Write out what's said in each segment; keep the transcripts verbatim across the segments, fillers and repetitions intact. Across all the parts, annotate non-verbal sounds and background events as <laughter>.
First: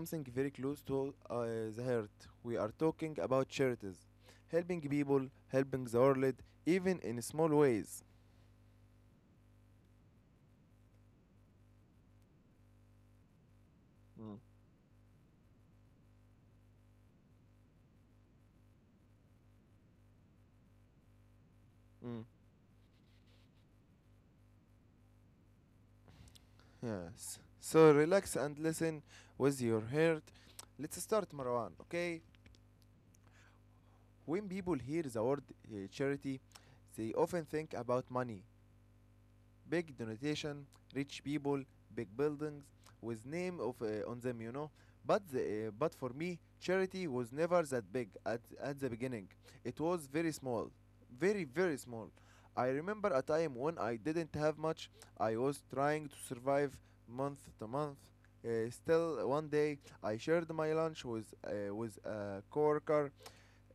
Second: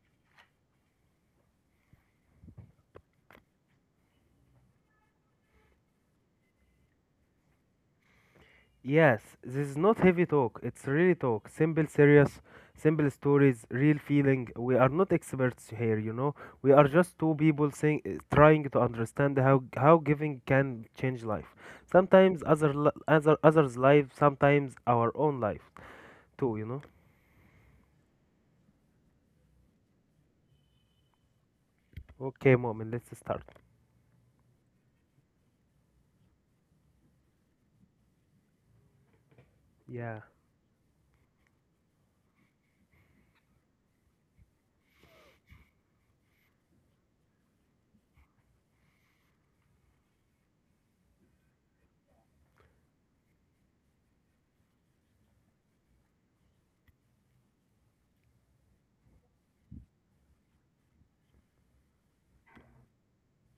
something very close to uh, the heart. We are talking about charities, helping people, helping the world, even in small ways. Yes, this is not heavy talk. It's really talk. Simple, serious, simple stories, real Mm. feeling. We are not experts here, you know. We are just two people saying, uh, trying to understand how how giving can change life. Mm, Sometimes other li- other others' life, sometimes our own life too, you know. yes. So relax and listen with your heart. Let's start, Marwan. Okay. Okay, moment, let's start. When people hear the word uh, charity, they often think about money, big Yeah. donation, rich people, big buildings with name of uh, on them, you know. But the, uh, but for me, charity was never that big at at the beginning. It was very small, very very small. I remember a time when I didn't have much. I was trying to survive month to month. Uh, still, one day I shared my lunch with uh, with a coworker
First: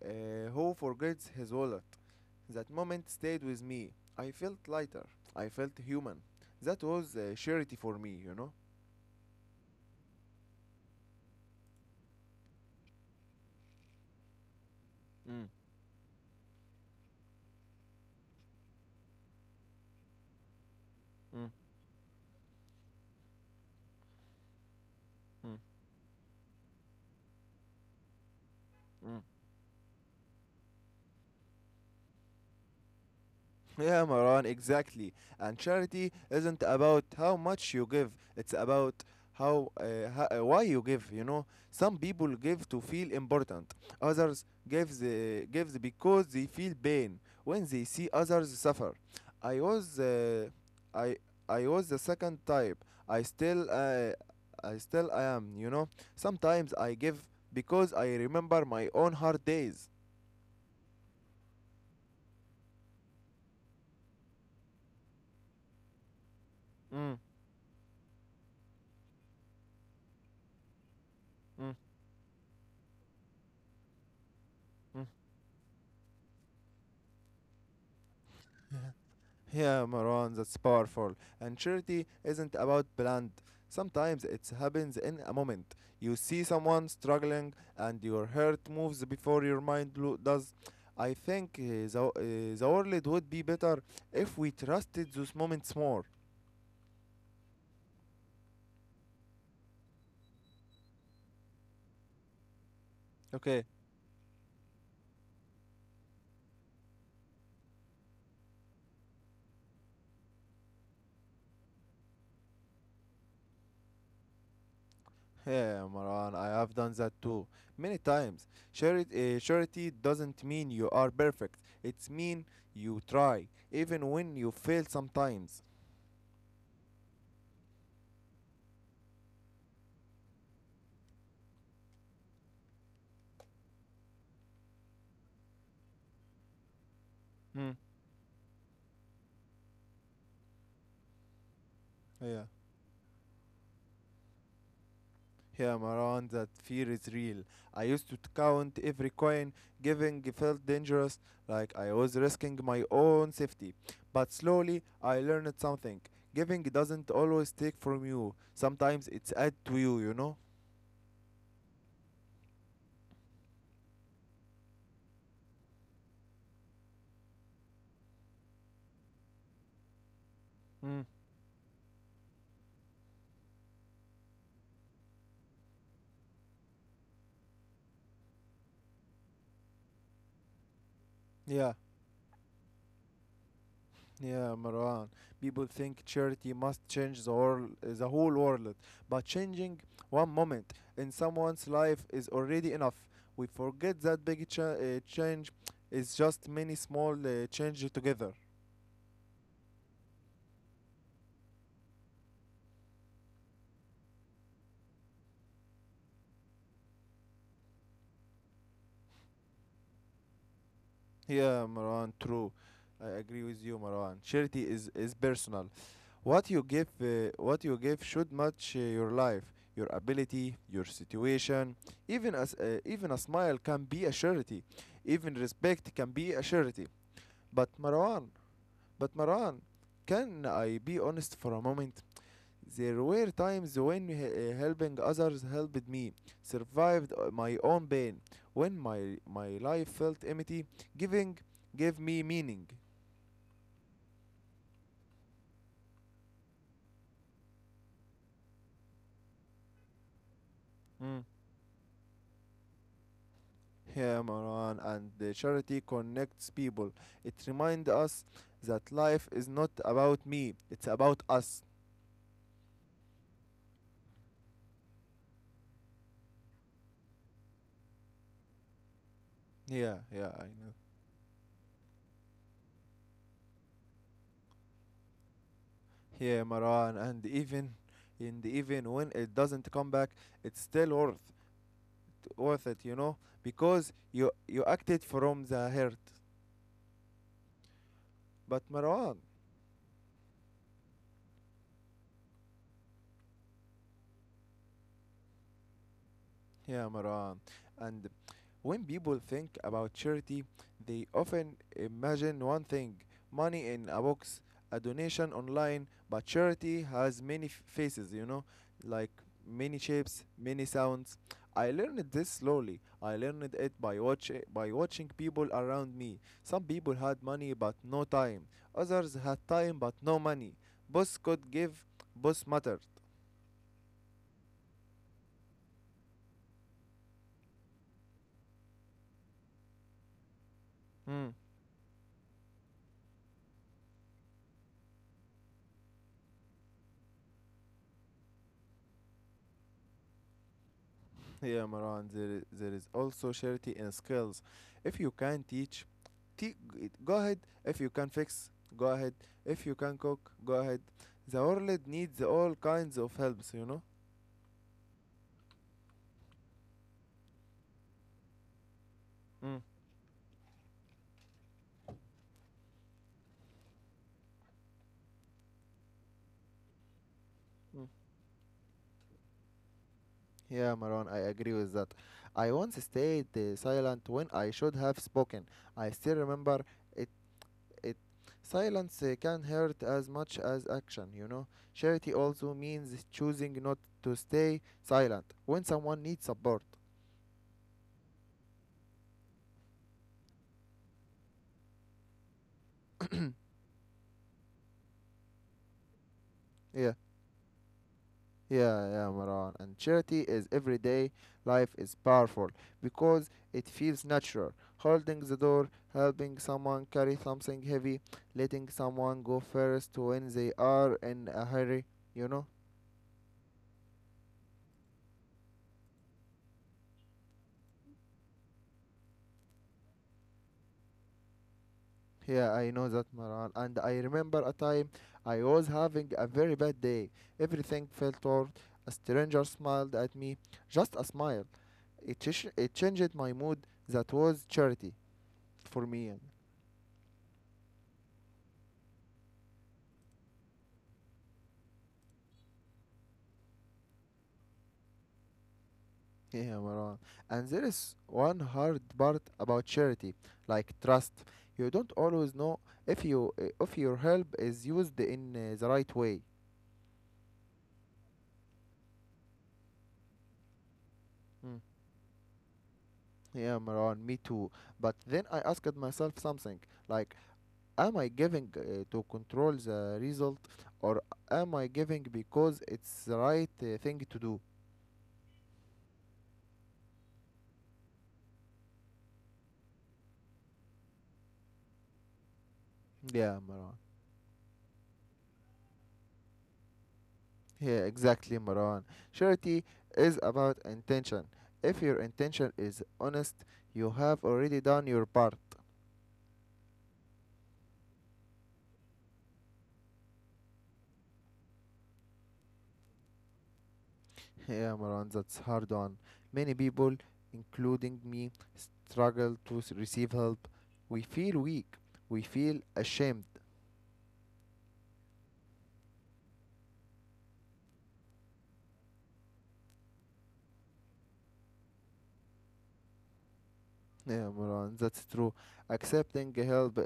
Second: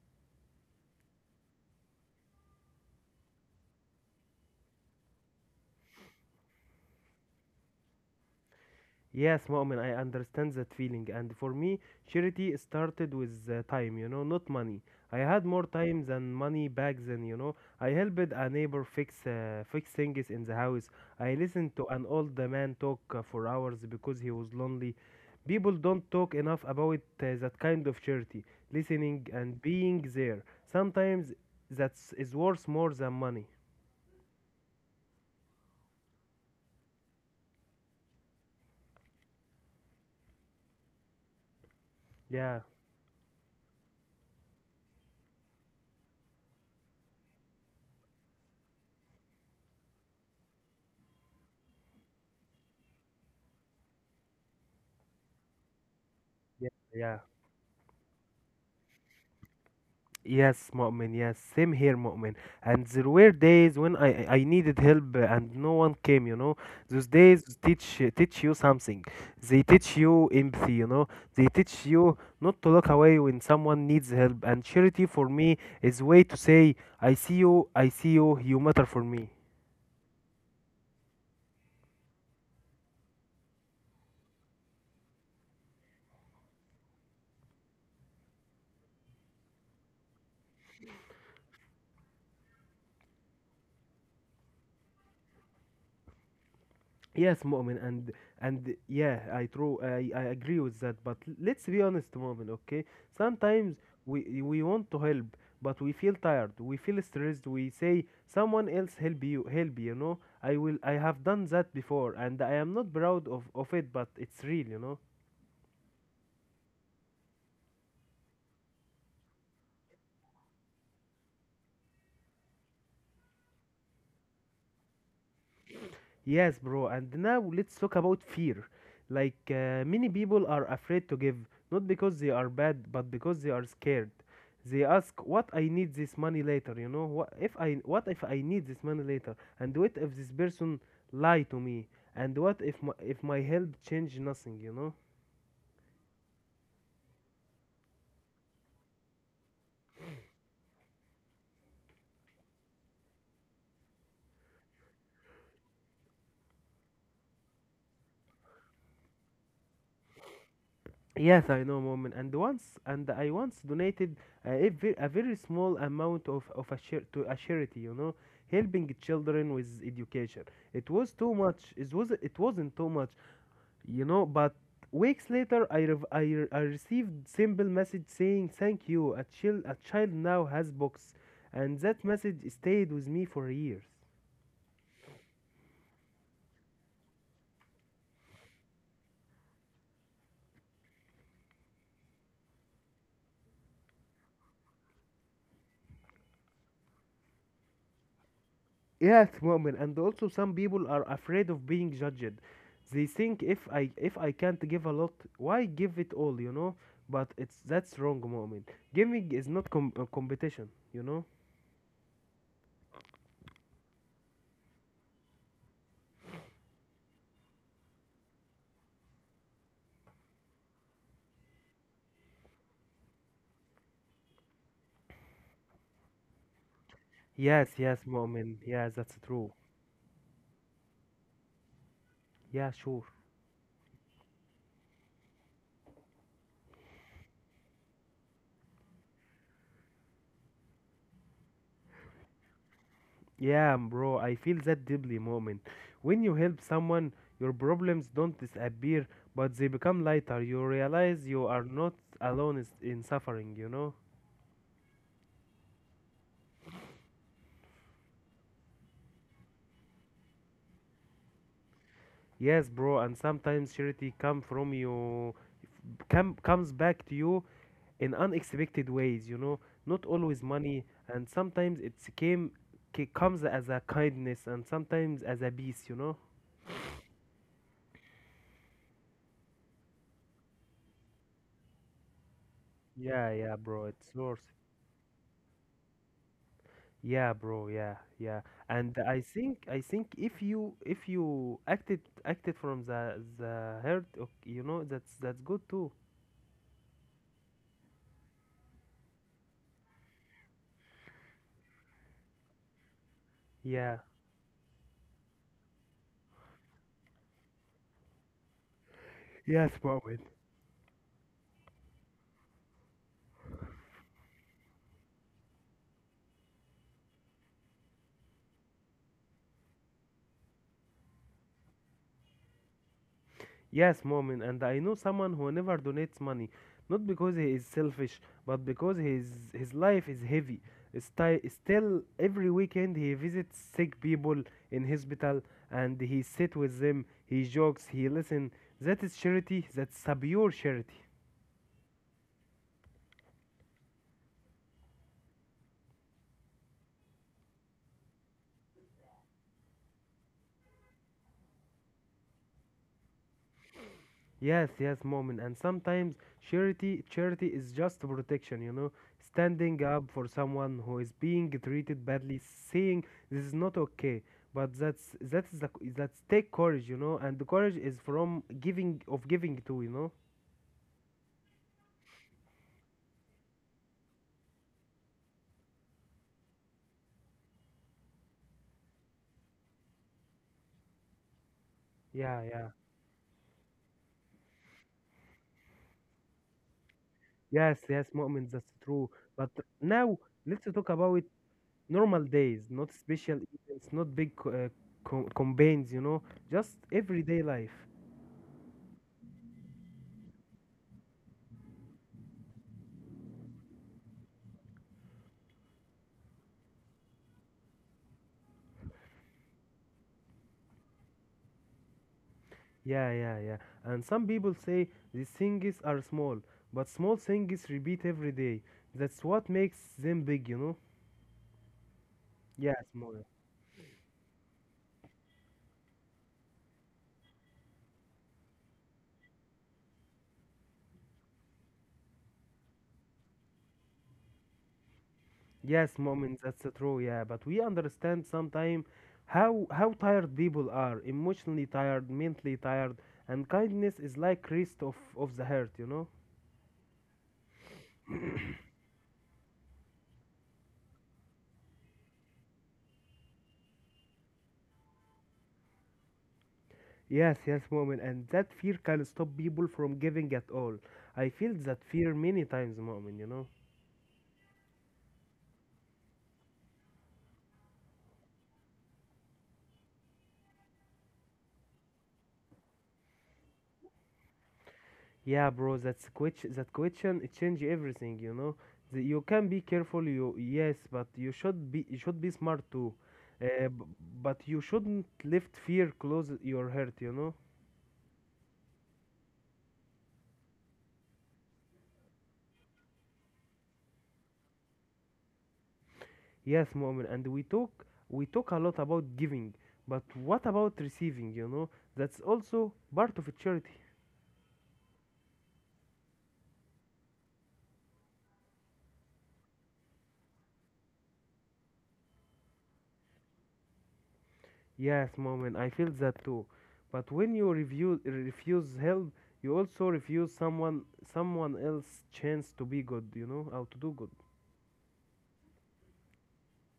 uh, who forgets his wallet. That moment stayed with me. I felt lighter. I felt human. That was uh, charity for me, you know? Yes, Mu'min, I understand that feeling. And for me, charity started with uh, time, you know, not money. I had Mm, more time than money back then, you know. I helped a neighbor fix uh, fix things in the house. I mm, listened to an old man talk uh, for hours because he was lonely. mm, People don't talk enough about uh, that kind of charity, mm. listening and being there. Sometimes that is worth more than money. Yeah, Maran, exactly. And charity isn't about how much you give, it's about how, uh, ho- uh, why you give, you know. Some people Yeah, give to feel important. Others give the, gives because they feel pain when they see others suffer. I was uh, I I was the second type. I still uh, I still I am, you know. yeah, Sometimes I give yeah. because I remember my own hard days. Yes, Mu'min, yes, same here, Mu'min. And there were days when I I I needed help uh, and no one came, you know. Those Mm, days teach teach you something. They teach you empathy, you know. They mm, teach you not to look away when someone needs help. And mm. charity for me is way to say, I see you, I see you, you matter for me. Yeah, Maran, that's powerful. And charity isn't about brand. Sometimes it happens in a moment. You see someone struggling, and your heart moves before your mind lo- does. I think uh, the, uh, the world would be better if we trusted those moments more. Yes, Mu'min, and and yeah, I true, I, I agree with that. But l- let's be honest, Mu'min, okay? Okay. Sometimes we we want to help, but we feel tired, we feel stressed. We say someone else help you, help you. You know. I will, I have done that before, and I am not proud of of it, but it's real, you know. Yeah, Maran, I have done that too. Many times. Charity, uh, charity doesn't mean you are perfect. It's mean you try, even when you fail sometimes. Yes, bro. And now let's talk about fear. Like, uh, many people are afraid to give, not because they are bad, but because they are scared. They ask, "What I need this money later?" You know, what if Hmm. I what if I need this money later? And what if this person lie to me? And Yeah. what if my, if my help change nothing? You know? Yeah, Maran, that fear is real. I used to count every coin, giving felt dangerous, like I was risking my own safety. But slowly, I learned something. Giving doesn't always take from you. Sometimes it's add to you, you know? Yes, I know, moment. And once, and I once donated uh, a, very, a very small amount of, of a share to a charity, you know, helping children with education. It Mm. was too much. It was it wasn't too much, you know. But weeks later, I rev- I, re- I received simple message saying thank you. A child a child now has books, Yeah, and that message stayed with me for years. yeah, Marwan. People think charity must change the whole, the whole world, but changing one moment in someone's life is already enough. We forget that big cha- uh, change is just many small uh, changes together. Yes, women, and also some people are afraid of being judged. They think if i if I can't give a lot, why give it all, you know? But it's that's wrong, moment. Giving is not com- a competition, you know. Yeah, Marwan, true. I agree with you, Marwan. Charity is, is personal. What you give, uh, what you give should match uh, your life, your ability, your situation. Even as uh, even a smile can be a charity. Even respect can be a charity. But Yes, yes, Marwan, moment, yes, but that's Marwan, true. can I be honest for a moment? Yeah, There sure. were times when he- uh, helping others helped me, survived uh, my own pain. When my my life felt empty, giving gave me meaning. Yeah, bro, I feel that deeply, moment. When you help someone, your problems don't disappear, but they become lighter. You Mm. realize you are not alone is- in suffering, you know. Yeah, Marwan, and the charity connects people. It reminds us that life is not about me; it's about us. Yes, bro, and sometimes charity come from you come comes back to you in unexpected ways, you know, Yeah, not yeah, I always know. money, and sometimes it's came ca- comes as a kindness and sometimes as a peace, you know. Yeah, Maran, and even in the even when it doesn't come back, it's still worth worth it, you know, Yeah, yeah, bro, because it's you worth. you acted from the hurt. Yeah, bro, yeah, yeah. But And Marwan, I think I think if you if you acted acted from the the heart, ok- you know, that's that's good too. yeah, Maran. And when people think about charity, they often imagine one thing money in a Yeah. box, a donation online. But charity has many f- faces, you know, like Yes, many bro. shapes, many sounds. I learned this slowly. I learned it by, watch- by watching people around me. Some people had money but no time, others had time but no money. Boss could give, boss mattered. Yes, Momin, and I know someone who never donates money, not because he is selfish, but because his his life is heavy. Hmm. Sti- still, every weekend he visits sick people in hospital, and he sit with them. He jokes, he listen. That is charity. That's pure charity. Yeah, Maran, there, i- there is also charity in skills. If you can teach, te- g- go ahead. If you can fix, go ahead. If you can cook, go ahead. The world needs all kinds of helps, you know? Yes, yes, moment. And sometimes charity charity is just protection, you know, Mm, standing up for someone who is being treated badly, saying this is not okay. But that's that's the that's take courage, you know, and the courage mm. is from giving of giving to, you know. Yeah, Maron, I agree with that. I once stayed uh, silent when I should have spoken. I still remember it. It silence uh, can hurt as much as action. You know, charity Yeah, also yeah. means choosing not to stay silent when someone needs support. Yes, yes, moment. That's true. But now let's talk about normal days, not special <clears throat> events, not big co- uh, co- campaigns, you know, just Yeah, everyday life. yeah, yeah, Maran. And charity is everyday life is powerful because it feels natural. Holding the door, helping someone carry something heavy, letting someone go first when they are in a hurry, you know? Yeah, yeah, yeah. And some people say these things are small, but small things repeat every day. That's what makes them big, you know? Yeah, I know Yes, that, small. Maran. And I remember a time I was having a very bad day. Everything felt off. A stranger smiled at me, just a smile it, chish- it changed my mood. That was charity for Yes, me. moment, that's true, yeah. But we understand sometimes how how tired people are, emotionally tired, mentally tired, and kindness is like rest of, of the heart, you know? Yeah, Marwan. And there is one hard part about charity, like trust. You don't always know if you eh, if your help is used in uh, the right way. Yes, yes, moment, and that fear can stop people from giving at all. I Mm. feel that fear many times, moment, you know? Yeah, Marwan, me too. But then I asked myself something like, am I giving uh, to control the result, or am I giving because it's the right uh, thing to do? Yeah, bro, that's ques- that question it change everything, you know. The, you can be careful, you yes, but you should be you should be smart too. Yeah, Uh, Marwan. b- but you shouldn't let fear close your heart, you know. Yeah, exactly, Maran. Charity is about intention. If your intention is honest, you have already done your part. <laughs> Yes, Mu'min, and we talk we talk a lot about giving, but what about receiving, you know? That's also part of charity. Yeah, Maran, that's hard on. Many people, including me, struggle to s- receive help. We feel weak. We feel ashamed. Yes, Mu'min, I feel that too. But when you review, refuse help, you also refuse someone someone else chance to be good, you know, how to do <laughs> good. Yeah, Maran, that's true. Accepting help uh,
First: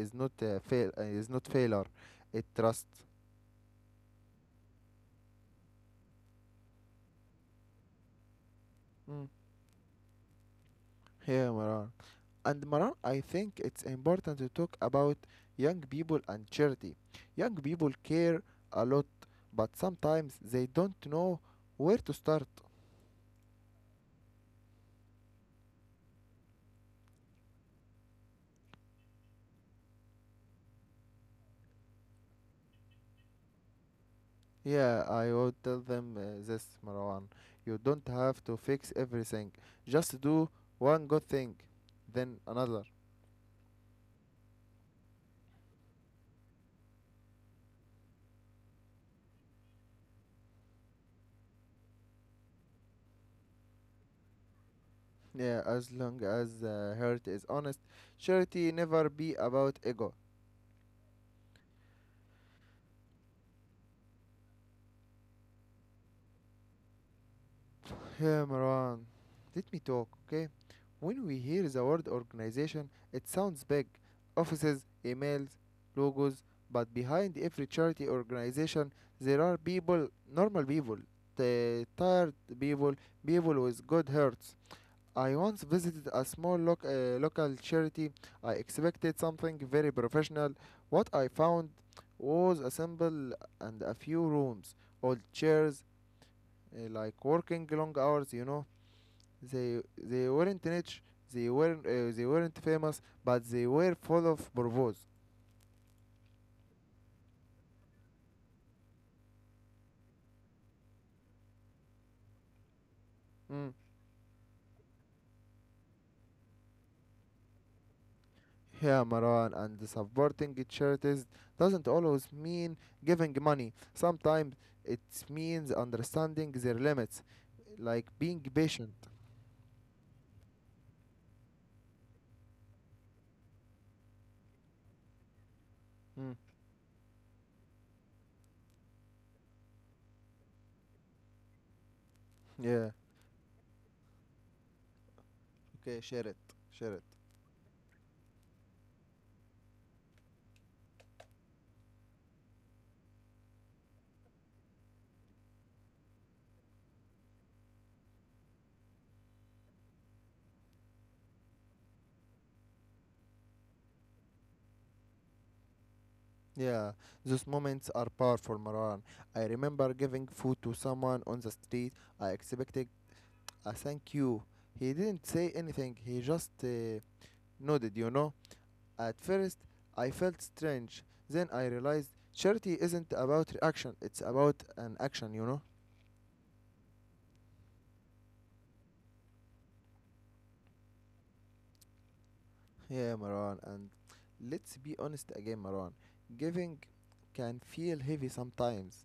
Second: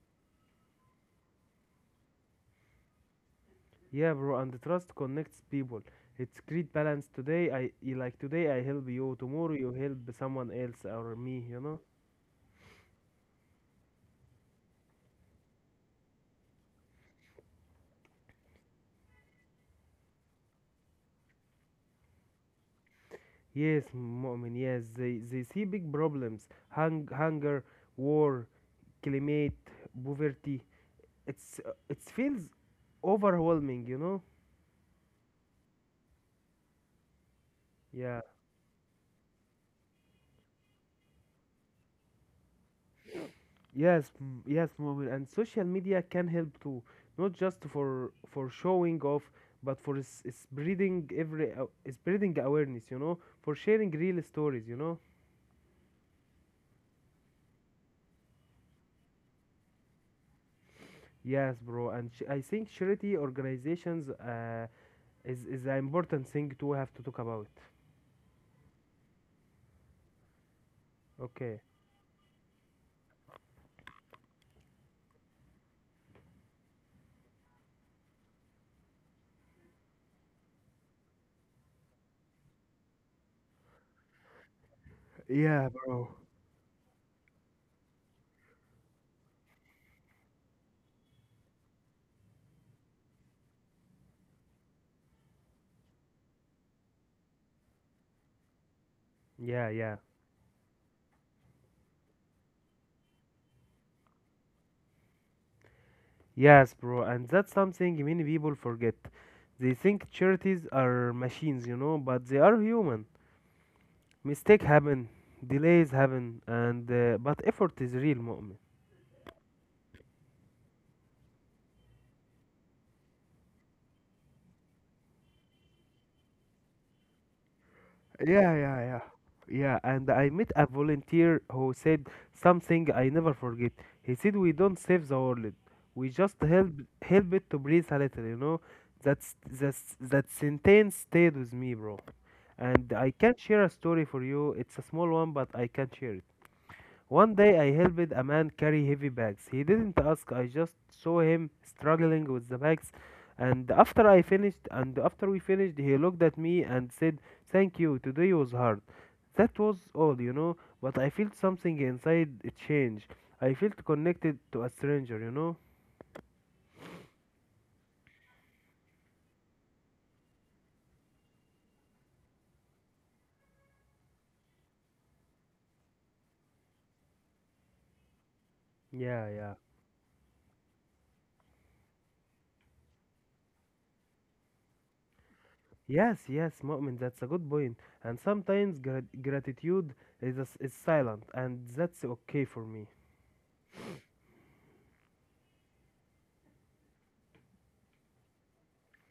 is not a fail. Uh, is not failure. It trust. Yeah, bro, and the trust connects people. It's great balance. Today I y- like today I help you, Mm. tomorrow you help someone else or me, Yeah, you know? Maran. And Maran, I think it's important to talk about young people and charity. Young people care a lot, but sometimes they don't know where to start. Yes, Mu'min, yes. They they see big problems. Hung hunger, war, climate, poverty. It's uh, it feels overwhelming, you know? Yeah, I would tell them uh, this, Marwan. You don't Yeah. have to fix everything. Just do one good thing, then another. Yes, m- yes, Mu'min, and social media can help too, not just for for showing off, but for s- spreading every uh, spreading awareness, you know, for sharing real stories, you know. Yeah, as long as the heart is honest, charity never be about ego. Yes, bro, and sh- I think charity organizations uh, is is an important thing to have to talk about. Yeah, Marwan, let me talk, okay? When we Okay. hear the word organization, it sounds big. Offices, emails, logos, but behind every charity organization, there are people, normal people, the tired people, people with good hearts. I once Yeah, bro. visited a small loc- uh, local charity. I expected something very professional. What I found was a simple and a few rooms, old chairs, uh, like working long hours, you know. Yeah, They yeah. they weren't rich, they weren't uh, they weren't famous, but they were full of purpose. Yes, bro, and that's something many people forget. They think charities are machines, you know, but they are human. Mm. Mistake happen, delays happen, and uh, but effort is real, Mu'min. Yeah, Marwan, and the supporting charities doesn't always mean giving money. Sometimes it means understanding their limits, like being Yeah, yeah, patient. yeah. Yeah, and I met a volunteer who said something I never forget. He said we don't save the world. We just Mm. help help it to breathe a little, you know. That's that's that sentence stayed with me, bro. And Yeah. I can share a story for you. It's a small one, but I can Okay, share it. share it. Share it. One day I helped a man carry heavy bags. He didn't ask, I just saw him struggling with the bags. And after I finished, and after we finished, he looked at me and said, thank you, today was hard. That was all, you know, but I felt something inside change. I felt connected to a stranger, you know? Yeah, those moments are powerful, Marwan. I remember giving food to someone on the street. I expected a thank you. He didn't say anything. He just uh, nodded, you know. At Yeah, yeah. first, I felt strange. Then I realized charity isn't about reaction, it's about an action, you know. Yes, yes, Mu'min, that's a good point. And sometimes grat- gratitude is, is silent, and that's okay for me. Yeah, Marwan. And let's be honest again, Marwan. Giving can feel heavy sometimes.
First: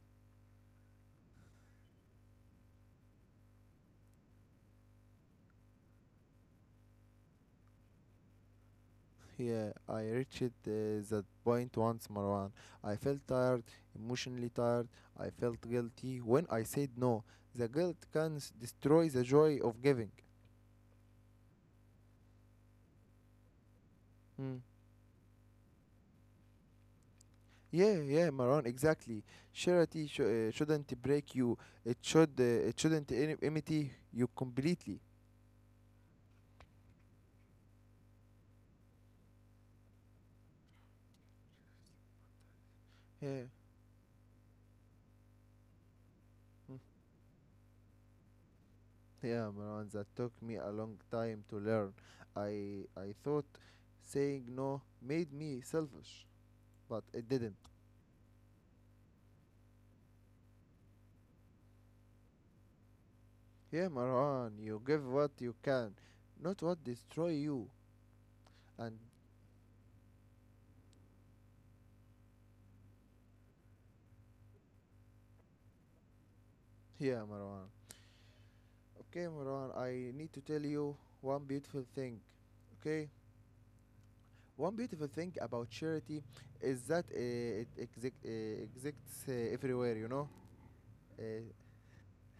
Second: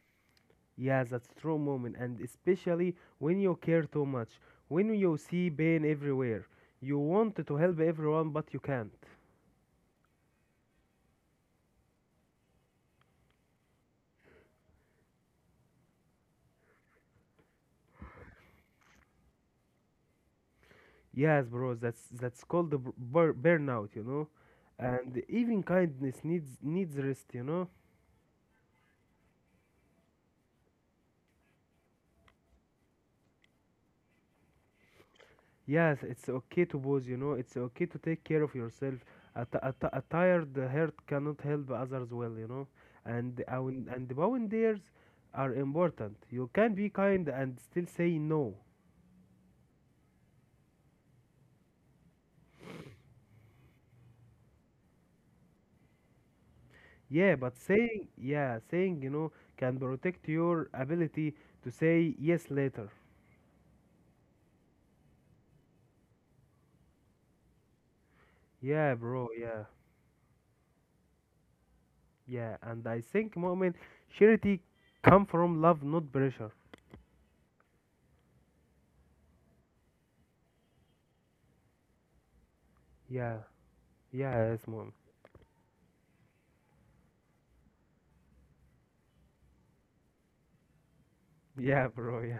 Yes, that's true, moment, and especially when you care too much, when you see pain everywhere, you want to help everyone but you can't. Yeah, I reached uh, that point once, Marwan. I felt tired, emotionally tired. I felt guilty when I said no. The guilt can s- destroy the joy of giving. Yes, bro, that's that's called the bur- bur- burnout, you know. Hmm. And even kindness needs needs rest, you know. Yeah, yeah, Maran, exactly. Charity sh- uh, shouldn't break you. It should. Uh, it shouldn't in- imitate you completely. Yes, it's okay to pause, you know. It's okay to take care of yourself. A t- a t- a tired heart cannot help others well, you know. And Yeah, our and boundaries are important. You can mm, be kind and still say no. yeah, Maran. That took me a long time to learn. I I thought saying no made me selfish, but it Yeah, but didn't. saying yeah, saying, you know, can protect your ability to say yes later. Yeah, Maran. You give what you can, not what destroy you. Yeah, And bro. Yeah, yeah. And I think, moment, charity come from love, not pressure. yeah, Maran. Okay, Maran. I need to tell you one beautiful thing. Okay. Yeah, yeah, yes, One mom. beautiful thing about charity is that uh, it exi- uh, exists uh, everywhere, you know? Uh, <laughs> Yeah, bro. Yeah.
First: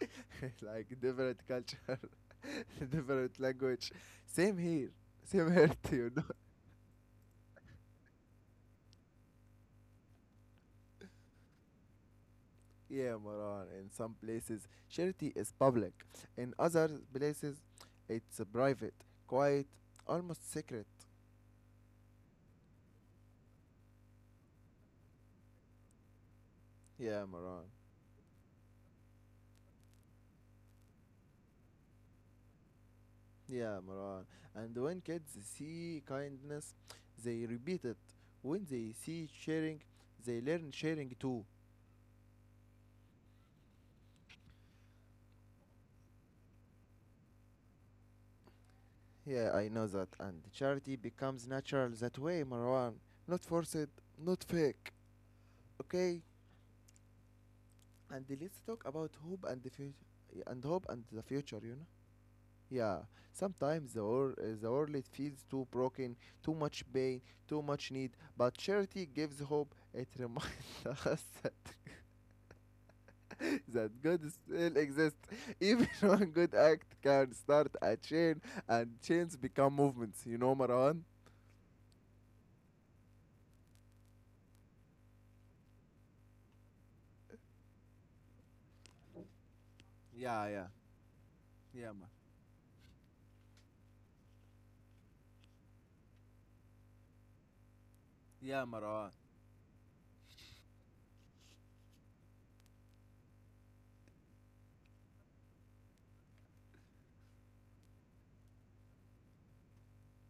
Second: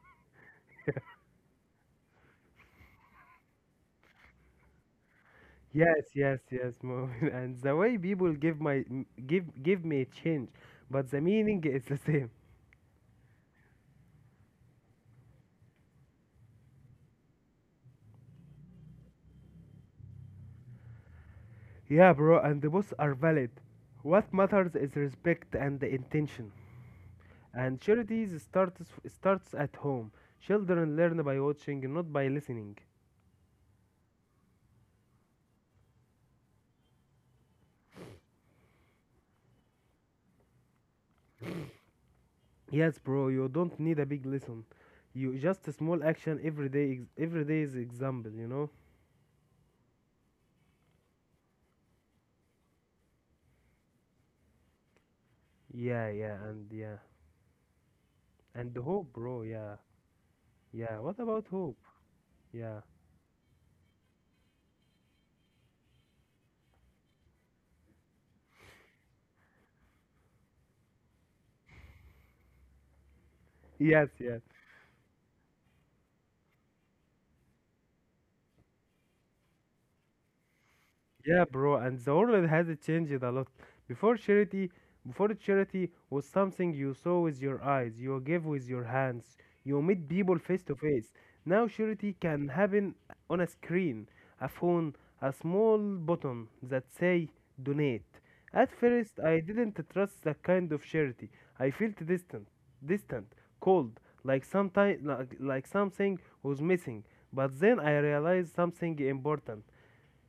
<laughs> like different culture, <laughs> different language. Same here, same here, <laughs> too, Yes, you know? yes, yes, mom. <laughs> And the way people give my m- give give me change, but the meaning is the same. Yeah, Moran. In some places, charity is public, in other places, it's private, quiet, almost secret. Yeah, bro. And the both are valid. What matters is respect and the intention. Yeah, Moran. And charities starts starts at home. Children learn by watching, not by listening. Yeah, Marwan. And when kids see kindness, they repeat it. When they see sharing, they learn sharing too. Yes, bro, you don't need a big lesson. You just a small action every day. Ex- every day is example, you know. Yeah, I know that. And charity becomes natural that way, Marwan. Not forced, not fake. Yeah, Okay? yeah, and yeah, And let's and the talk about hope, bro. hope and the Yeah, future. And hope yeah. and What the about future, you hope? know? Yeah. Yeah, sometimes the, wor- uh, the world it feels too broken, too much pain, too much need, but charity gives hope. It reminds <laughs> us <laughs> that Yes, God yes. still exists. Even <laughs> one good act can start a chain, and chains become movements. You know, Marwan? Yeah, bro, and the world has changed a lot. Before charity, Before charity was something you saw with your eyes, you gave with your hands, you meet people Yeah, face yeah, to face. Now yeah, Mar- charity can happen on a screen, a phone, a small button that say donate. yeah, At Marwan. first, I didn't trust that kind of charity. I felt distant, distant, cold, like sometimes like, like something was missing. But then I realized something important.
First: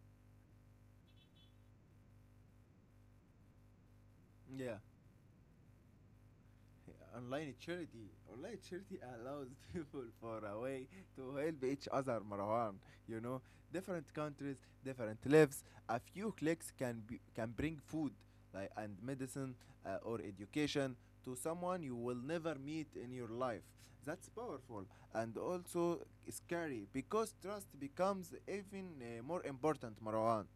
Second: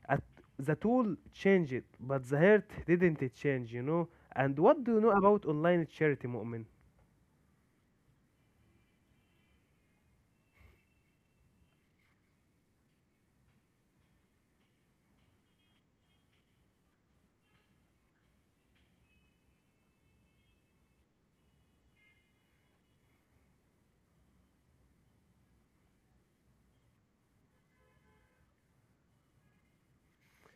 At the tool changed, but the heart didn't change, you know. And Yeah, what do you know about online charity, Mu'min? online charity. Online charity allows <laughs> people far away to help each other, Marwan. You know, different countries, different lives. A few clicks can be, can bring food like, and medicine uh, or education to someone you will never meet in your life. That's powerful and also scary because trust becomes even uh, more important, Marwan.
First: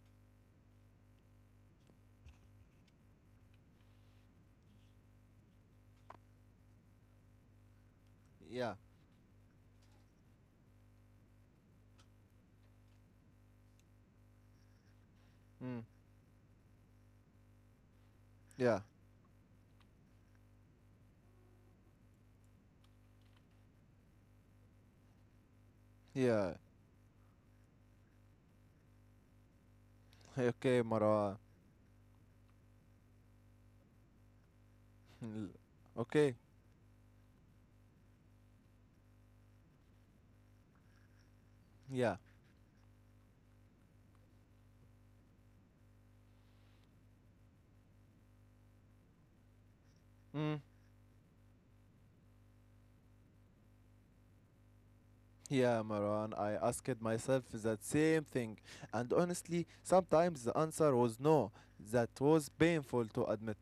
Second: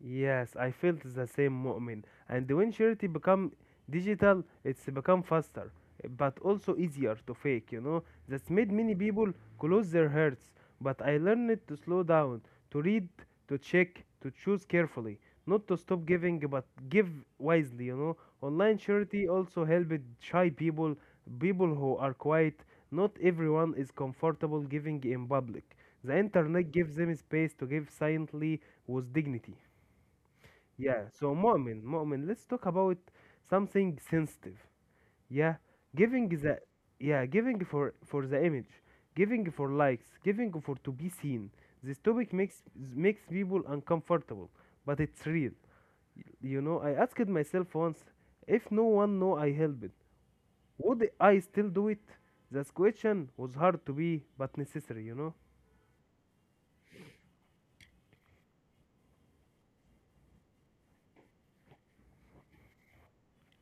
Yes, I felt the same, moment. And when charity become digital, it's become faster, but also easier to fake, you know. That's made Yeah. many people close their hearts. But I learned to slow down, to read, to check, to choose carefully, not to Mm. stop giving, but give wisely, you know. Yeah. Online charity also helped shy people, people who are quiet. Not everyone is comfortable giving in public. The Yeah. <laughs> internet gives them space to give silently with dignity. Okay, Yeah, so Marwan. Mu'min, Mu'min, let's talk about something sensitive. <laughs> Yeah, giving okay. the yeah, giving for for the image, giving for likes, giving for to be seen. This Yeah. topic makes makes people uncomfortable, but it's real. You know, I asked myself once, if no one know I helped, Mm, would I still do it? That question was hard to be, but necessary, you know? yeah, Maran, I asked myself that same thing, and honestly, sometimes the answer was no. That was painful to admit.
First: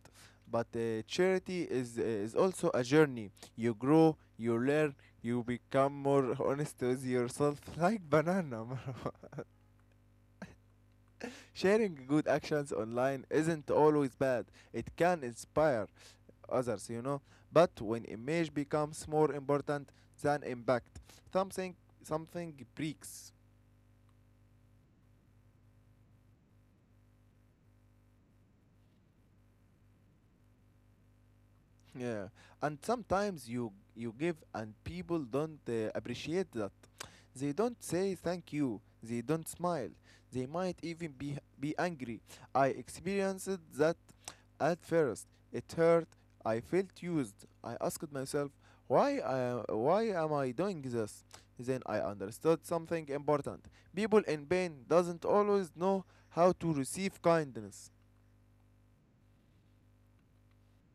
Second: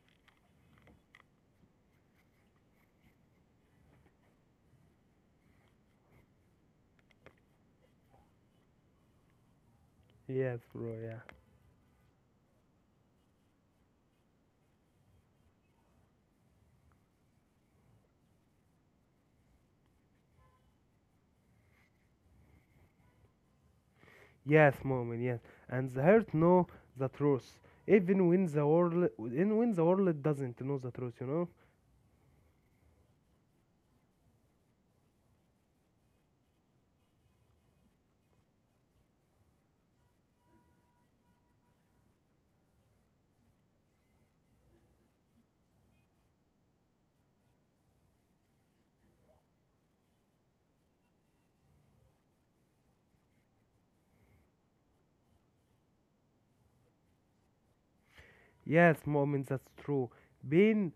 But uh, charity is, uh, is also a journey. You grow, you learn, you become more <laughs> honest with yourself, <laughs> like banana, Marwan. Yes, bro, yeah. Sharing good actions online isn't always bad, it can inspire others, you know. But when image becomes more important than impact, something something breaks. Yes, moment, yes. And the heart know the truth. Even when the world even when the world doesn't know the truth, you know? Yeah, and sometimes you you give and people don't uh, appreciate that. They don't say thank you. They don't smile. They might even be be angry. I experienced that at first. It hurt. I felt used. I asked myself, why I, why am I doing this? Then I understood something important. People in pain doesn't always know how to receive kindness. Yes, moment, that's true. Pain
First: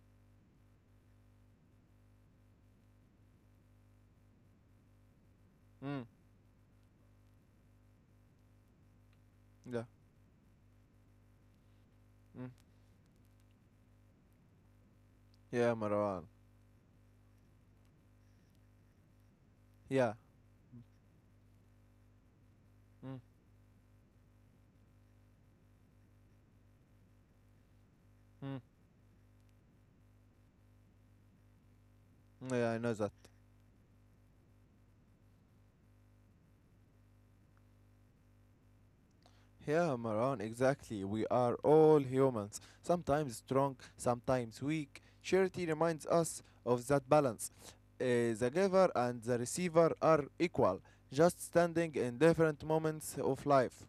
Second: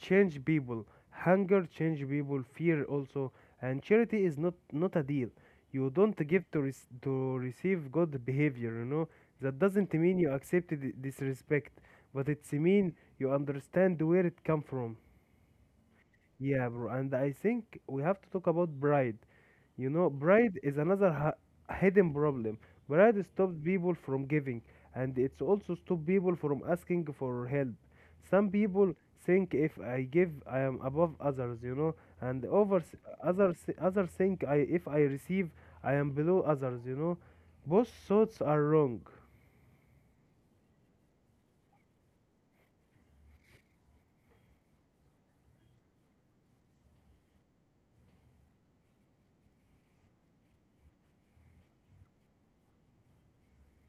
change people. Hunger change people, fear also. And charity is not not a deal. You Mm. don't give to rec- to receive good behavior, you know? That Yeah. doesn't mean you accept di- disrespect, but Mm. it's mean you understand where it come from. Yeah, Marwan. Yeah, bro. And I think we have to talk about pride. You know, Yeah. pride is another ha- hidden problem. Mm. Pride stops people from giving, and it's also stops people from asking for help. Some Hmm. people think if I give, I am above others, you know, and Yeah, I others, know that. others, others think I, if I receive, I am below others, you know. Both thoughts are wrong. Yeah, Maran, exactly. We are all humans, sometimes strong, sometimes weak. Charity reminds us of that balance. Uh, the giver and the receiver are equal, just standing in different moments of life.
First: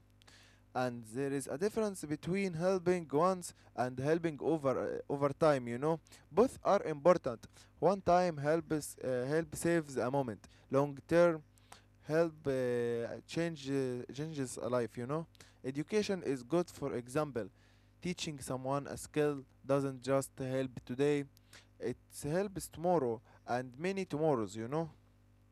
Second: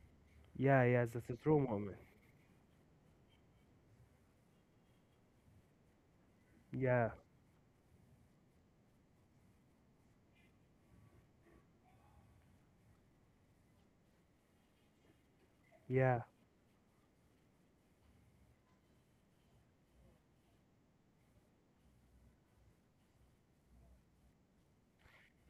Yeah, And yeah, that's there a is a true moment. difference between helping once and helping over uh, over time. You know, both are Yeah, important. One time helps uh, help saves a moment. Long term help uh, change uh, changes a life, you know. yeah. Education is good, for example. Teaching someone a skill doesn't just help today, it helps tomorrow and many tomorrows, you know.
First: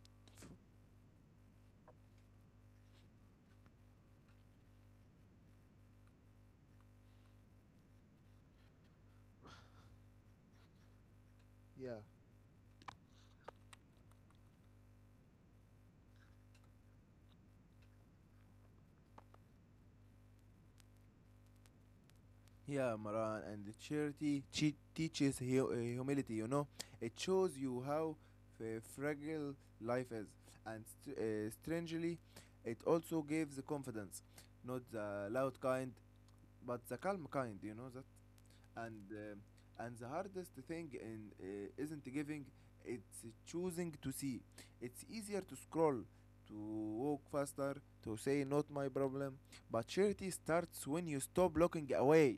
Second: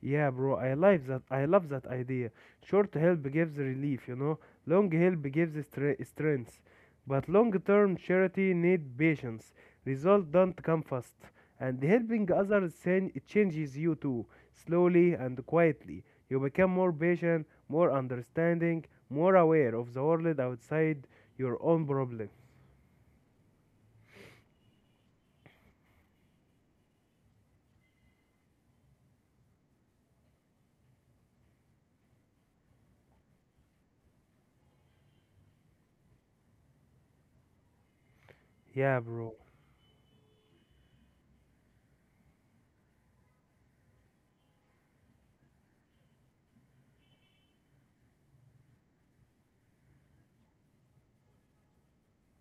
Yeah, bro, I like that. I love that idea. Short help gives relief, you know. Long help gives stre- strength. But long-term charity need patience. Results don't come fast. And Yeah. helping others chan- it changes you too, slowly and quietly. You become more patient, more understanding, more aware of the world outside your own problem. Yeah, Maran, and the charity che- teaches hu- uh, humility, you know. It shows you how f- fragile life is. And st- uh, strangely, it also gives the confidence. Not the loud kind, but the calm kind, you know that? Yeah, and bro. uh, and the hardest thing in uh, isn't giving, it's choosing to see. It's easier to scroll, to walk faster, to say not my problem. But charity starts when you stop looking away.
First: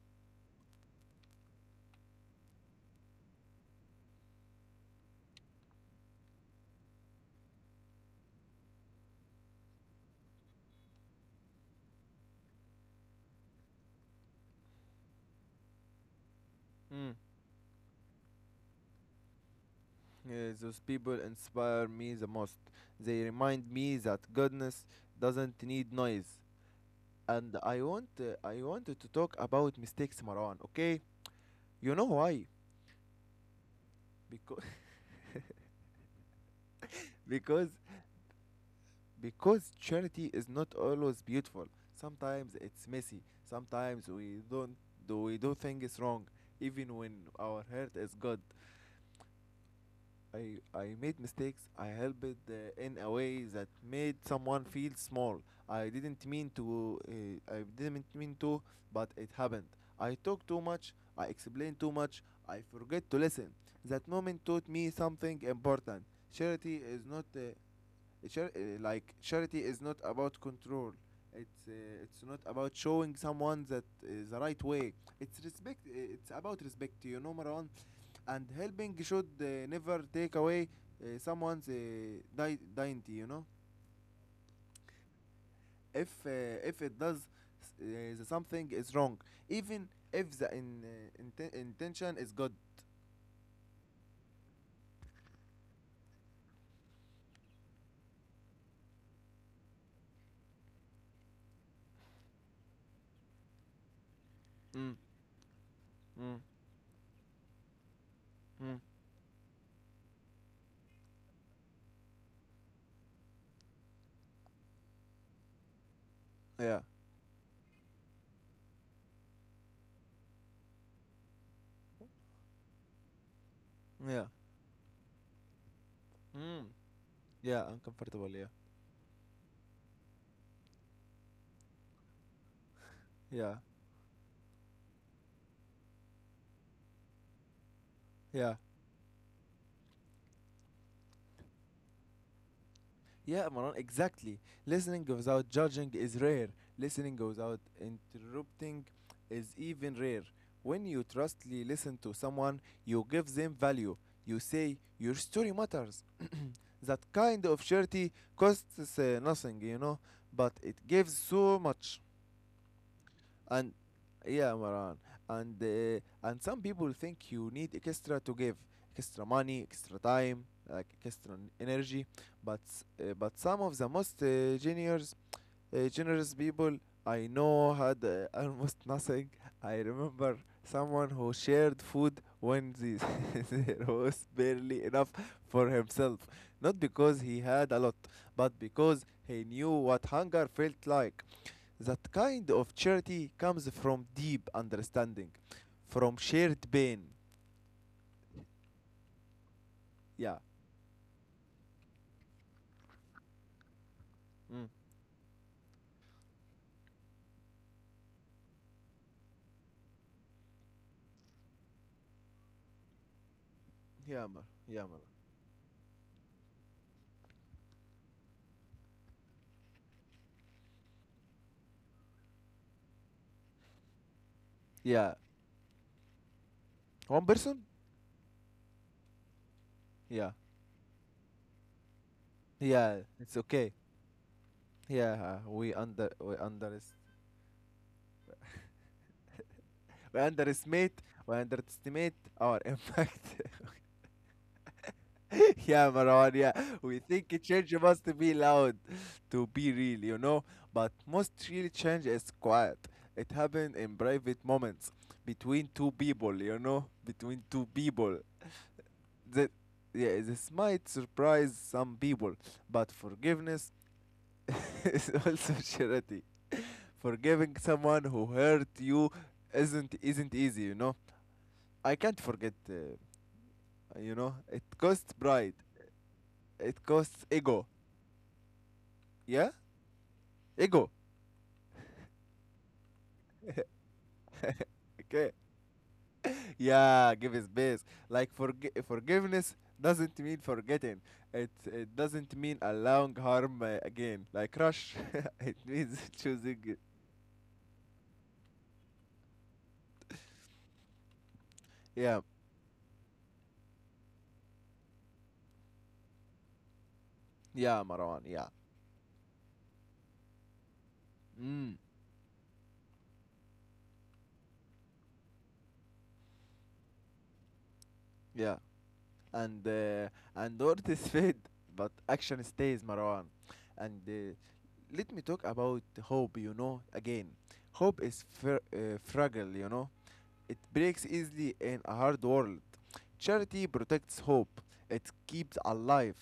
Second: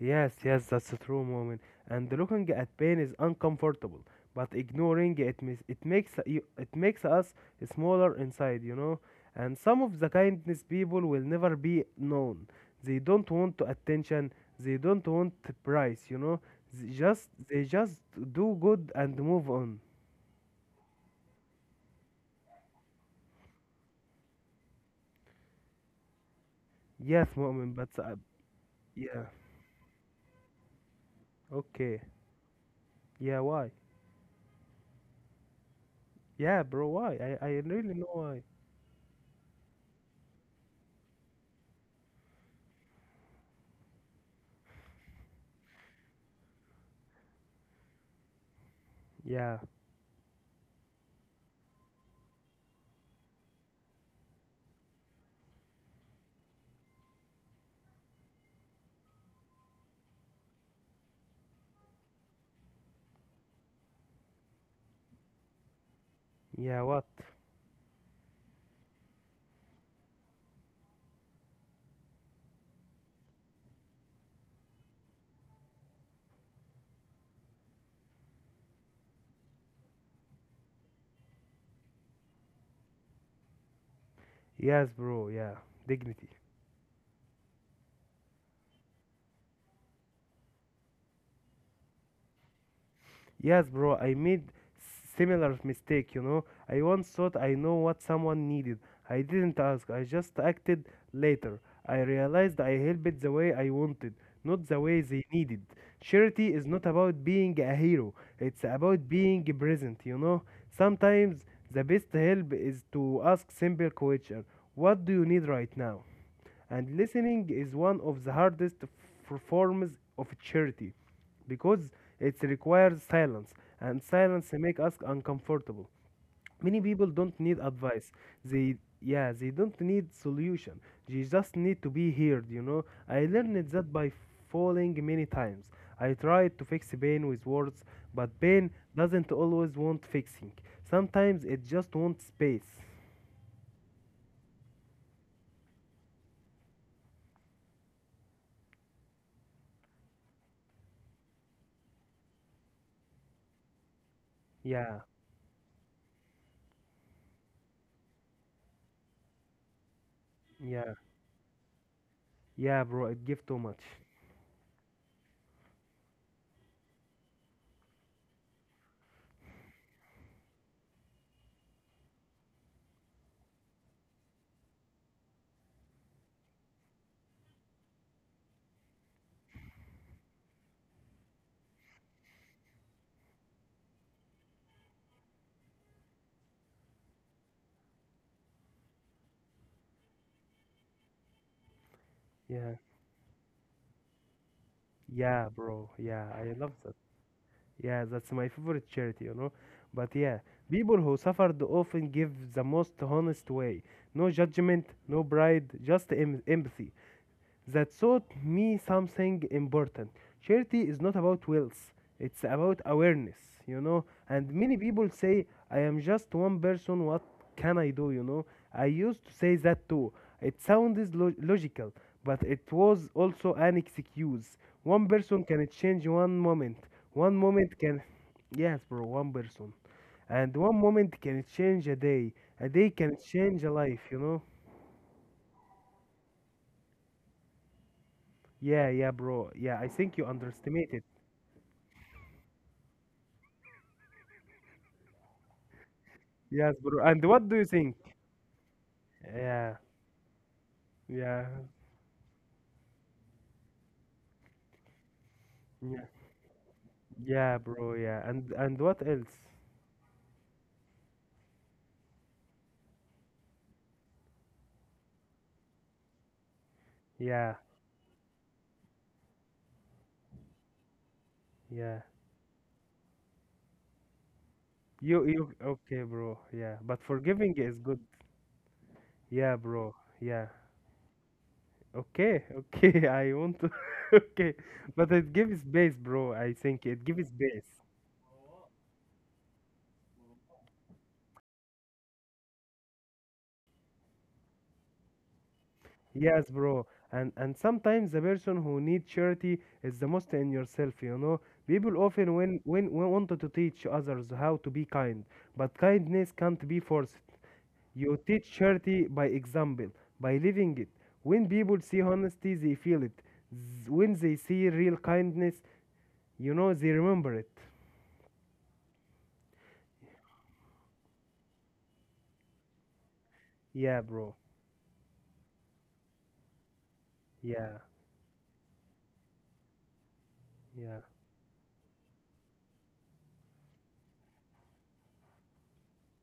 Yes, yes, that's a true moment. And looking at pain is uncomfortable, but ignoring it mis- it makes you it makes us smaller inside, you know. And some of the kindness people will never be known. They don't want attention. They don't want price, you know. They Mm. just they just do good and move on. Yeah, those people inspire me the most. They remind me that goodness doesn't need noise. Yes, And moment, I but want uh, uh, I wanted to yeah, talk about mistakes, Marwan. Okay, you okay, know why? yeah, why? Because Yeah, bro, <laughs> why? I I because really know why. because charity is not always beautiful. Sometimes it's messy. Sometimes we don't do we do things wrong, even when our heart is good. Yeah, I I made mistakes. I helped uh, in a way that made someone feel small. I didn't mean to. Uh, I didn't mean to, but it happened. I talk too much. I explain too much. I forget to listen. That moment taught me something important. Charity yeah, what? is not uh, char- uh, like Charity is not about control, it's uh, it's not about showing someone that is the right way, it's respect uh, it's about respect, you know, Marwan. And helping should uh, never take away uh, someone's uh, di- dignity, you know. Yes, bro, yeah, if dignity. uh, if it does, s- uh, the something is wrong, even if the in, uh, inten- intention is good. Yes, bro, I made similar mistake, you know. I once thought I know what someone needed. I didn't ask. I just acted later. I realized I helped the way I wanted, not the Mm. way they needed. Mm. Charity is not about being a hero. It's Mm. about being present, you know. Sometimes the best help is to ask simple question. What do you need right now? Yeah. And listening is one of the hardest f- forms of charity because it requires silence, and Yeah. silence make us uncomfortable. Mm. Many people don't need Yeah, advice. uncomfortable, yeah. They yeah, they don't need solution. They just need to be heard, you know. I Yeah. learned that by falling many times. I tried to fix pain with words, but Yeah. pain doesn't always want fixing. Sometimes it just wants space. Yeah, Maran, exactly. Listening without judging is rare. Listening without interrupting is even rare. When you trustly listen to someone, you give them value. You say, Yeah, "Your story matters." That kind of charity costs uh, nothing, you know, but it yeah, gives so much. yeah, bro, it gives too And much. yeah, Maran, and uh, and some people think you need extra to give, extra money, extra time, like extra n- energy. But s- uh, but some of the most uh, generous uh, generous people I know had uh, almost <laughs> nothing. I remember someone who shared food when the, <laughs> there was barely enough for himself, not because he had a lot, but because he knew what hunger felt like. That kind of Yeah. charity comes from deep understanding, Yeah, bro. from Yeah, I shared love that. pain. Yeah, that's my favorite charity, you know. But yeah, Yeah. people who suffered often give the most honest way. No Mm. judgment, no pride, just em- empathy that taught me something important. Charity is not about wealth, it's about awareness, you know. Yeah, man. And many Yeah, man. people say, I am just one person, what can I do, you know? I used to say that too. It sounds lo- logical, but it was also an excuse. One Yeah. person can change one moment, One one person? moment can, yes, bro, one person. Yeah. And one moment can change a day, a day Yeah. can It's change a okay. life, you know? Yeah. uh, We under we under Yeah, yeah, bro. Yeah, I think we you underestimate, underestimated. we underestimate our <laughs> impact. <laughs> Yeah, Marwan, yeah. Yes, We bro. And think a what do you change think? must be loud to be Yeah, real, you know? But most yeah, real change is quiet. It happened in private moments between two yeah, people, you know? Between yeah, two bro. people. Yeah, and and what else? That, yeah, this might surprise some people, but forgiveness <laughs> is also charity. Yeah, Forgiving someone who hurt you isn't isn't easy, you know? I yeah. can't forget, uh, you know? It costs You you pride. okay, bro? Yeah, It but costs forgiving ego. is good. Yeah? Yeah, bro. Yeah. Ego, Okay, okay. <laughs> I want to. <laughs> Okay, <laughs> but it okay. gives space, bro. I think it Yeah, gives give his space. best. Like forg forgiveness doesn't mean forgetting. It it doesn't mean allowing harm uh, again. Like rush, <laughs> it means <laughs> Yes, choosing it. bro. And and sometimes the person who need charity is the most in yourself, you know. People Yeah, often when when, when wanted to teach others how to be kind, but kindness can't be forced. yeah, You Marwan. Yeah. teach charity by example, by living it. When Mm, people see honesty, they feel it. Z- When they see real kindness, you know, they remember it. yeah. And uh, and words is fade, but action stays, Marwan. Yeah, And uh, bro. let me talk about hope. You know, again, Yeah, hope is fr- uh, fragile. You know, it yeah. breaks easily in a hard world. Charity protects hope. It keeps alive.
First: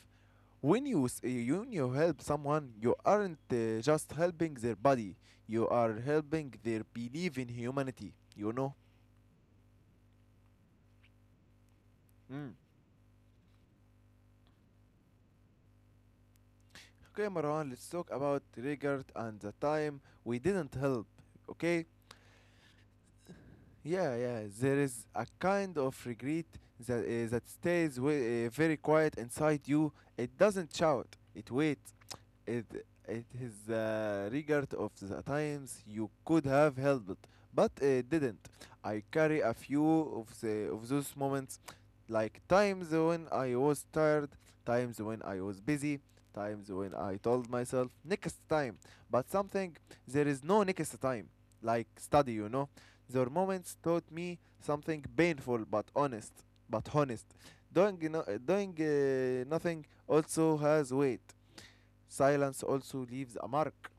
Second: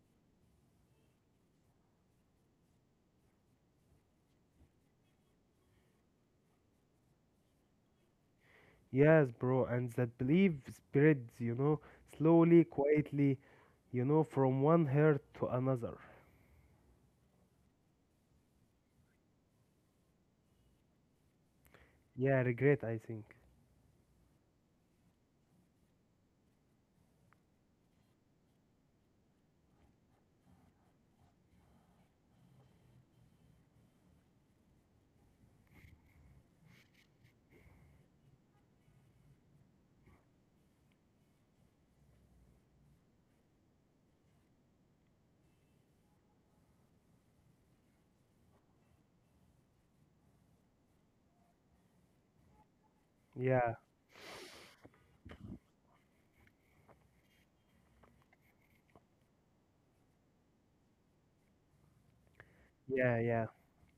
When you s- eh, when you help someone, you aren't uh, just helping their body. You are helping their belief in humanity. You know. Yes, bro. And that belief spreads, you know, Mm. slowly, quietly. You know, from one hurt to another. Okay, Marwan. Let's talk about regret and the time we didn't help. Okay. Yeah, regret, I think. Yeah, yeah. There is a kind of regret that uh, that stays wi- uh, very quiet inside you. It doesn't shout. It waits. It it is the regret of the times you could have helped, but it didn't. I carry a few of the of those moments, like times when I was tired, times when I was busy, times when I told myself next time. But something, there is no next time, like study, you know. Their Yeah, moments taught me something painful but honest, but honest. Doing no, doing uh, nothing also has weight. Silence also yeah, leaves yeah. a mark.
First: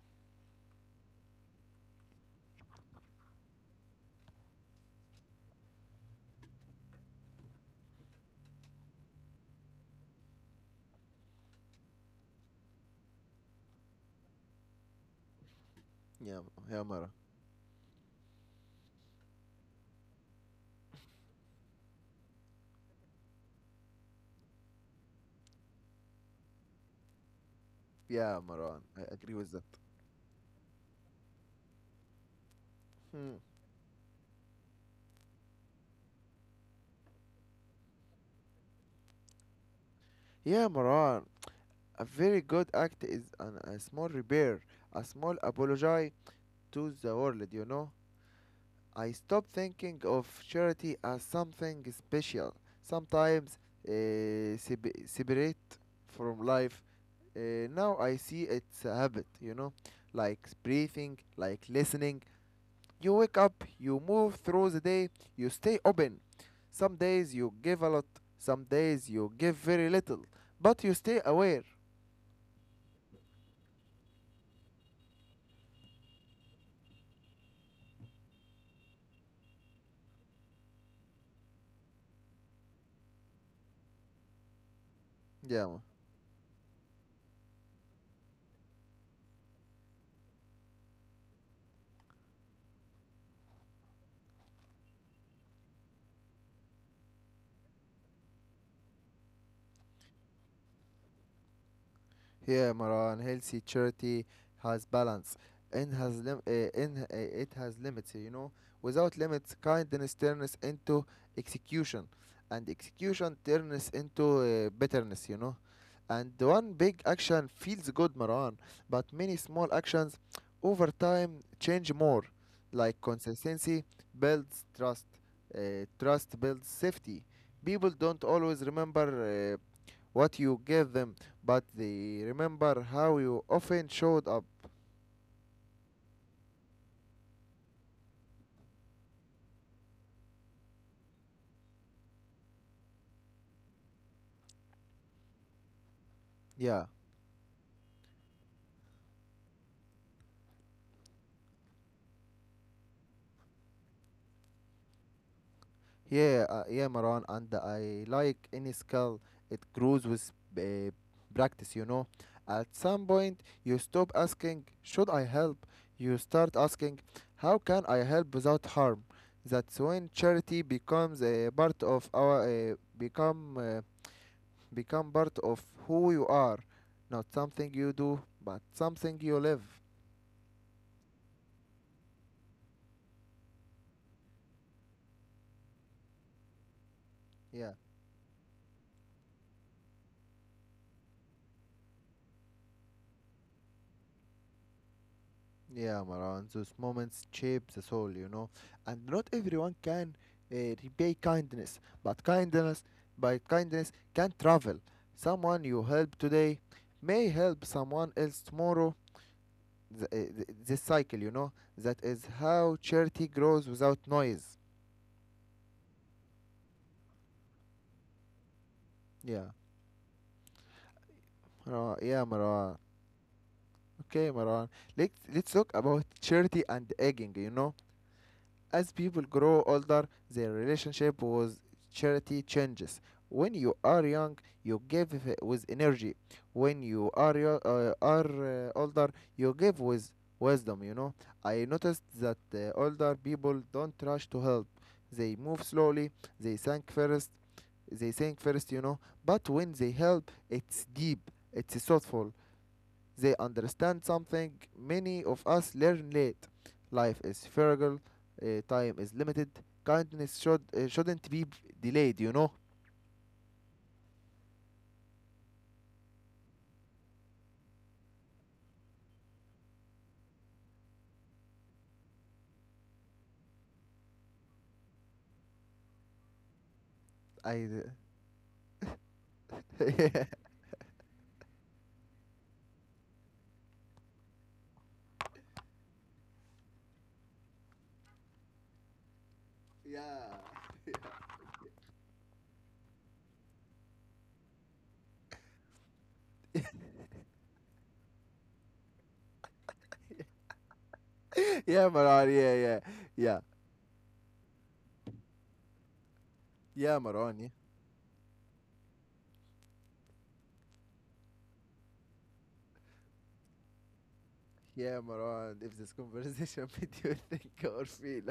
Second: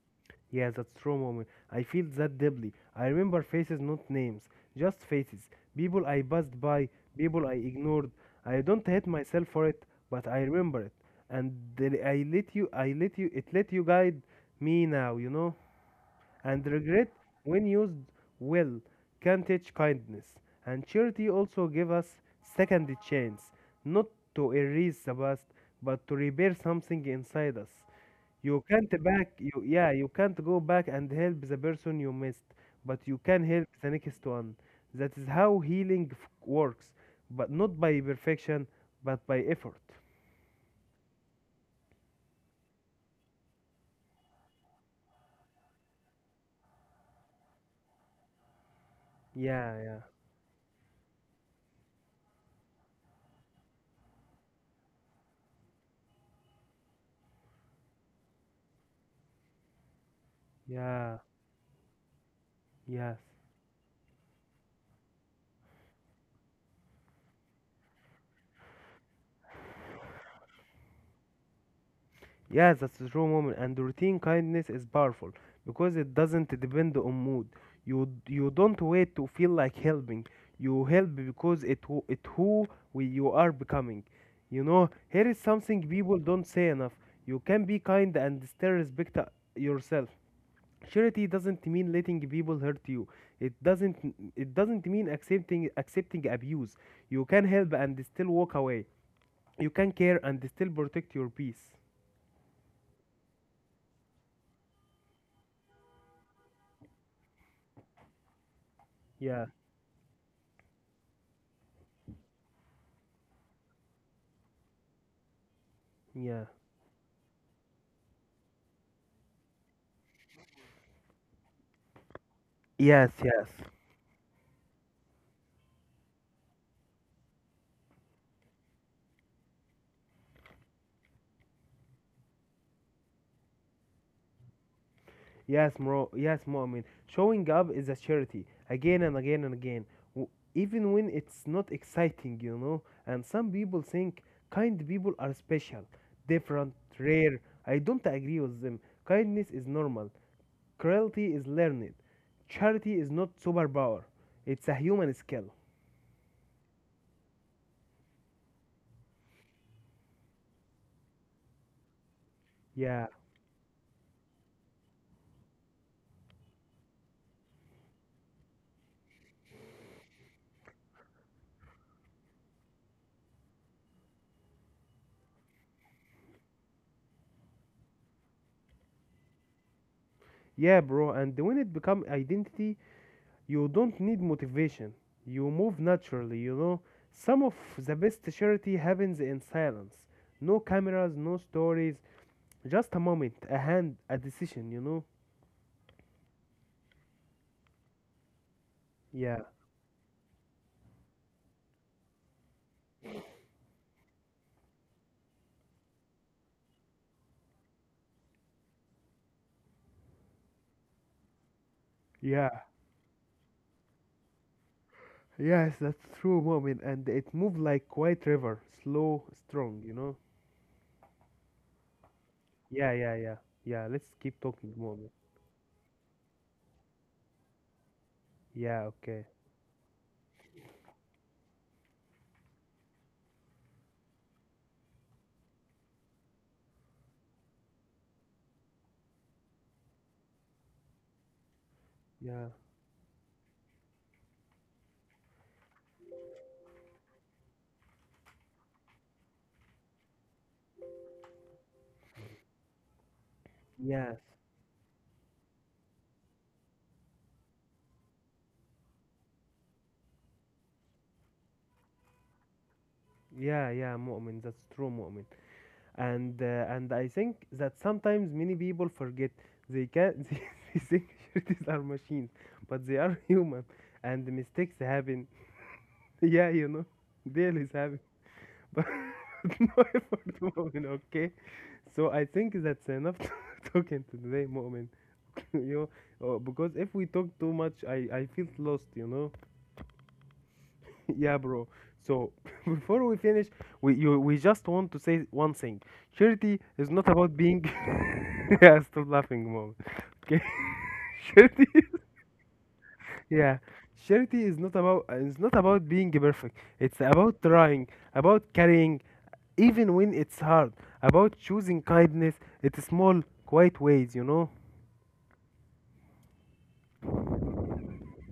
Yeah, that's true, moment. I feel that deeply. I remember faces, not names, just faces. People I passed by, people I ignored. I don't hate myself for it, but I remember it. And the- I let you, I let you, it let you guide me now, you know? Yeah, And yeah, Maran. regret, when used well, can teach kindness, and charity also give us second chance, not to erase the past but to repair something inside us. Yeah, You Maran. can't I back agree with you that. yeah, you can't go back and help the person you missed, but you Hmm. can help the next one. That is how healing f- works, but not by perfection, but by effort. Yeah, Maran. A very good act is an, a small repair, a small apology to the world, you know. I stopped Yeah, yeah, thinking of charity as something special, sometimes uh, sep- separate from life. Uh, now I see it's a habit, you know, like yeah, breathing, like listening. You yes. wake up, you move through the day, you stay open. Some days you give a lot, some days you give very little, but you stay aware. Yeah, that's a true moment. And routine kindness is powerful because it doesn't depend on mood. You you don't wait to feel like helping. You help because it who it who we, you are becoming. You know, here is Yeah, something people don't say enough. You can be kind and still respect uh, yourself. Charity doesn't mean letting people hurt you. It doesn't it doesn't mean accepting accepting abuse. You can help and still walk away. You can care and still protect your peace. yeah, Maran. Healthy charity has balance and has lim- uh, in, uh, it has limits. You know, without Yeah, limits, kindness turns into execution, and execution turns into uh, bitterness. You know. And yeah. one big action feels good, Marwan, but many small actions over time change more. Like Yes, yes, consistency builds trust, uh, trust builds safety. People don't always remember uh, what you gave them, but they remember how you often showed up. yes, bro. Yes, Mu'min. Showing up is a charity again and again and again, w- even when it's not exciting, you know. And some people think kind people are special, different, Yeah. rare. I don't agree with them. Kindness is normal, cruelty is learned, charity is not superpower, it's a human skill. Yeah, uh, yeah, Maran, and I like any skill. It grows with uh, practice, you know. At some Yeah, point, you stop asking, "Should I help?" You start asking, "How can I help without harm?" That's when charity becomes a part of our uh, become uh, become part of who you are, not something you do, but something you live. yeah, bro. And when it become identity, you don't need motivation. You move naturally, you know. Some of Yeah. the best charity happens in silence. No cameras, no stories, just a moment, a hand, a decision, you know. Yeah, Maran, those moments shape the soul, you know. And not Yeah. everyone can uh, repay kindness, but kindness, by kindness, can travel. Someone you help today may help someone else tomorrow. Th- uh, th- this cycle, you know, that is Yeah. how charity grows without noise. Yes, that's true moment and it moved like quiet river, slow, Yeah, strong, you know. Maran, yeah, Maran. Yeah, yeah, yeah. Yeah, let's Okay, keep Maran. talking moment. Let's let's talk about charity and egging, you know. Yeah, As people okay. grow older, their relationship with charity changes. When you are young, you give with energy. When you are yo- uh, are uh, older, you give with wisdom. You know, I noticed that Yeah. uh, older people don't rush to help. They move slowly. They think first. They think first. You know, but when they help, it's deep. It's thoughtful. They understand Yes. something many of us learn late. Life is fragile, uh, time is limited, kindness should, uh, shouldn't be delayed, you know? Yeah, yeah, moment. That's true moment. and uh, and I think that sometimes many people forget they can <laughs> they, think shirties are machines, but they are <laughs> human, and mistakes happen. <laughs> Yeah, you know, daily I. is happen, <laughs> but no <laughs> yeah. effort, moment. Okay, so I think that's enough <laughs> to talking today, moment. <laughs> You know, uh, because if we talk too much, I I feel lost. You know. <laughs> Yeah, bro. So <laughs> before we finish, we you we just want to say one thing. Charity is not about being. <laughs> Yeah, stop laughing, mom. Okay, <laughs> charity. Yeah, Maran. Yeah, yeah, yeah, Yeah, charity is not about it's not about being perfect. yeah, It's Maran. about Yeah, trying, about carrying, even when it's hard. About choosing kindness. It's small, quiet ways, you know. yeah, Maran. If this conversation <laughs> made you think or feel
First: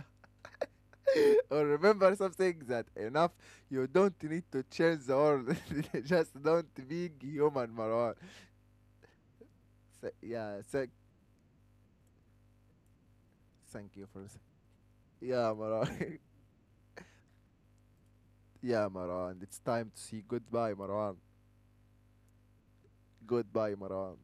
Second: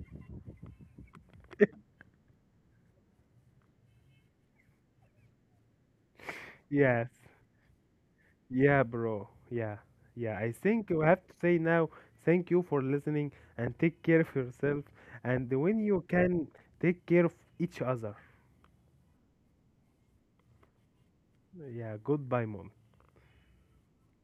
<laughs> or remember something, that enough. You don't need to change the world. <laughs> Just don't Yes. be human, Maran. Yeah, bro. Yeah. So, Yeah. I yeah. So, think you have to say now thank you for listening and thank take you care for. of yourself. And Yeah, when you Maran. <laughs> can, take care of each other. Yeah, Maran. It's time to see goodbye, Maran. Yeah. Goodbye, mom. Goodbye, Maran.